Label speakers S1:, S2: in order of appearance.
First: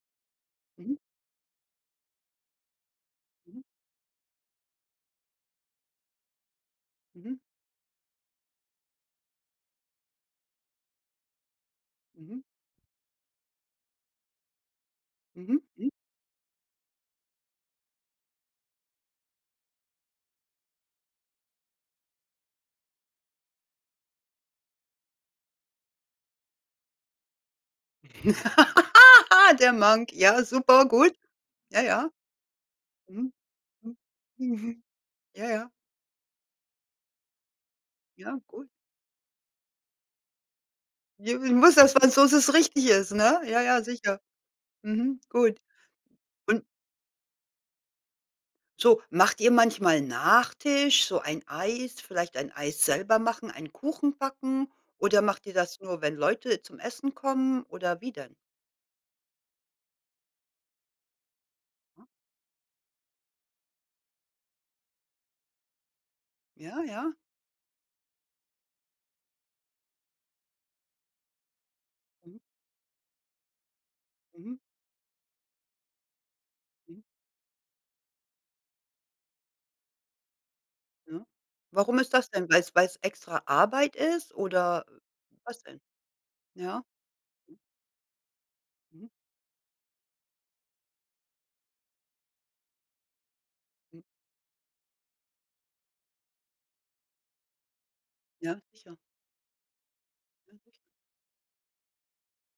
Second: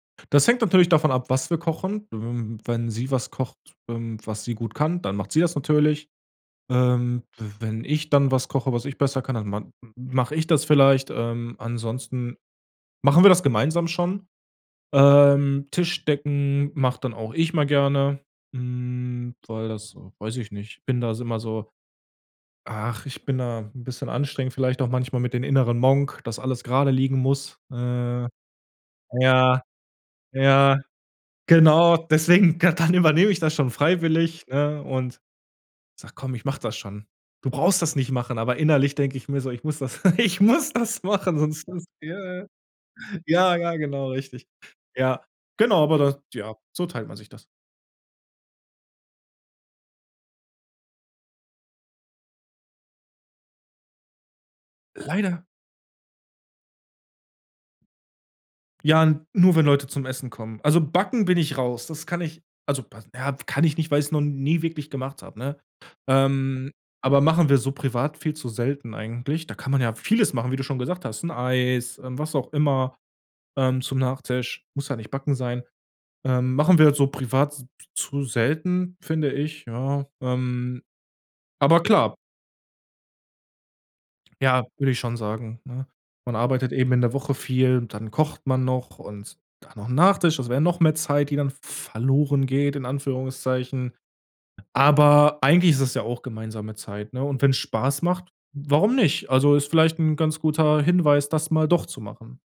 S1: Das hängt natürlich
S2: Mhm.
S1: davon ab, was wir kochen. W wenn sie was kocht,
S2: Mhm.
S1: ähm, was sie gut kann, dann macht sie das natürlich. Ähm,
S2: Mhm.
S1: w wenn ich dann was koche, was ich besser kann, dann man mach ich das vielleicht. Ähm, ansonsten
S2: Mhm.
S1: machen wir das gemeinsam schon.
S2: Mhm,
S1: Ähm,
S2: mhm.
S1: Tisch decken mach dann auch ich mal gerne, hm, weil das weiß ich nicht bin das immer so ach, ich bin da 'n bisschen anstrengend vielleicht auch manchmal mit den inneren Monk, dass alles gerade liegen muss, ne ja,
S2: Der Monk. Ja,
S1: ja,
S2: super, gut. Ja,
S1: genau,
S2: ja.
S1: deswegen ka dann übernehme
S2: Mhm.
S1: ich das schon
S2: Mhm.
S1: freiwillig, ne?
S2: Mhm.
S1: Und
S2: Ja, ja.
S1: sag: „Komm, ich mach das schon. Du brauchst das nicht machen.”
S2: Ja,
S1: Aber
S2: gut.
S1: innerlich denke ich mir so: „Ich muss das ich muss das
S2: Ja,
S1: machen,
S2: d
S1: sonst
S2: musst
S1: ist
S2: das, weil so
S1: der“
S2: es richtig ist, ne?
S1: Ja,
S2: Ja,
S1: ja,
S2: ja,
S1: genau,
S2: sicher.
S1: richtig.
S2: Mhm,
S1: Ja,
S2: gut.
S1: genau, aber das Ja,
S2: Und
S1: so teilt man sich das.
S2: So, macht ihr manchmal Nachtisch, so ein Eis? Vielleicht ein Eis selber machen, einen Kuchen backen? Oder
S1: Leider
S2: macht ihr das nur, wenn Leute zum Essen kommen oder wie denn?
S1: Ja, n nur wenn Leute zum Essen kommen. Also Backen bin ich raus. Das
S2: Aha.
S1: kann ich, also Ba ja, kann ich nicht, weil ich's noch nie wirklich gemacht hab, ne? Ähm,
S2: Ja, ja.
S1: aber machen wir so privat viel zu selten eigentlich. Da kann man ja vieles machen, wie du schon gesagt hast, 'n Eis, ähm, was
S2: Mhm.
S1: auch immer, ähm, zum
S2: Mhm.
S1: Nachtisch, muss ja nicht Backen sein. Ähm, machen wir
S2: Mhm.
S1: so privat s zu selten, finde ich, ja, ähm
S2: Ne?
S1: Aber
S2: Warum ist
S1: klar
S2: das denn? Weil's weil's extra Arbeit ist
S1: Ja,
S2: oder
S1: würde ich schon sagen,
S2: was denn?
S1: ne? Man arbeitet
S2: Ja.
S1: eben in der Woche
S2: Mhm.
S1: viel und dann kocht man noch.
S2: Mhm.
S1: Und dann noch 'n Nachtisch, das wär noch mehr Zeit, die dann v verloren geht in Anführungszeichen.
S2: Mhm.
S1: Aber eigentlich ist es ja auch gemeinsame Zeit, ne? Und wenn's Spaß macht,
S2: Ja,
S1: warum
S2: sicher.
S1: nicht? Also, ist vielleicht 'n ganz
S2: [unintelligible]
S1: guter Hinweis, das mal doch zu machen.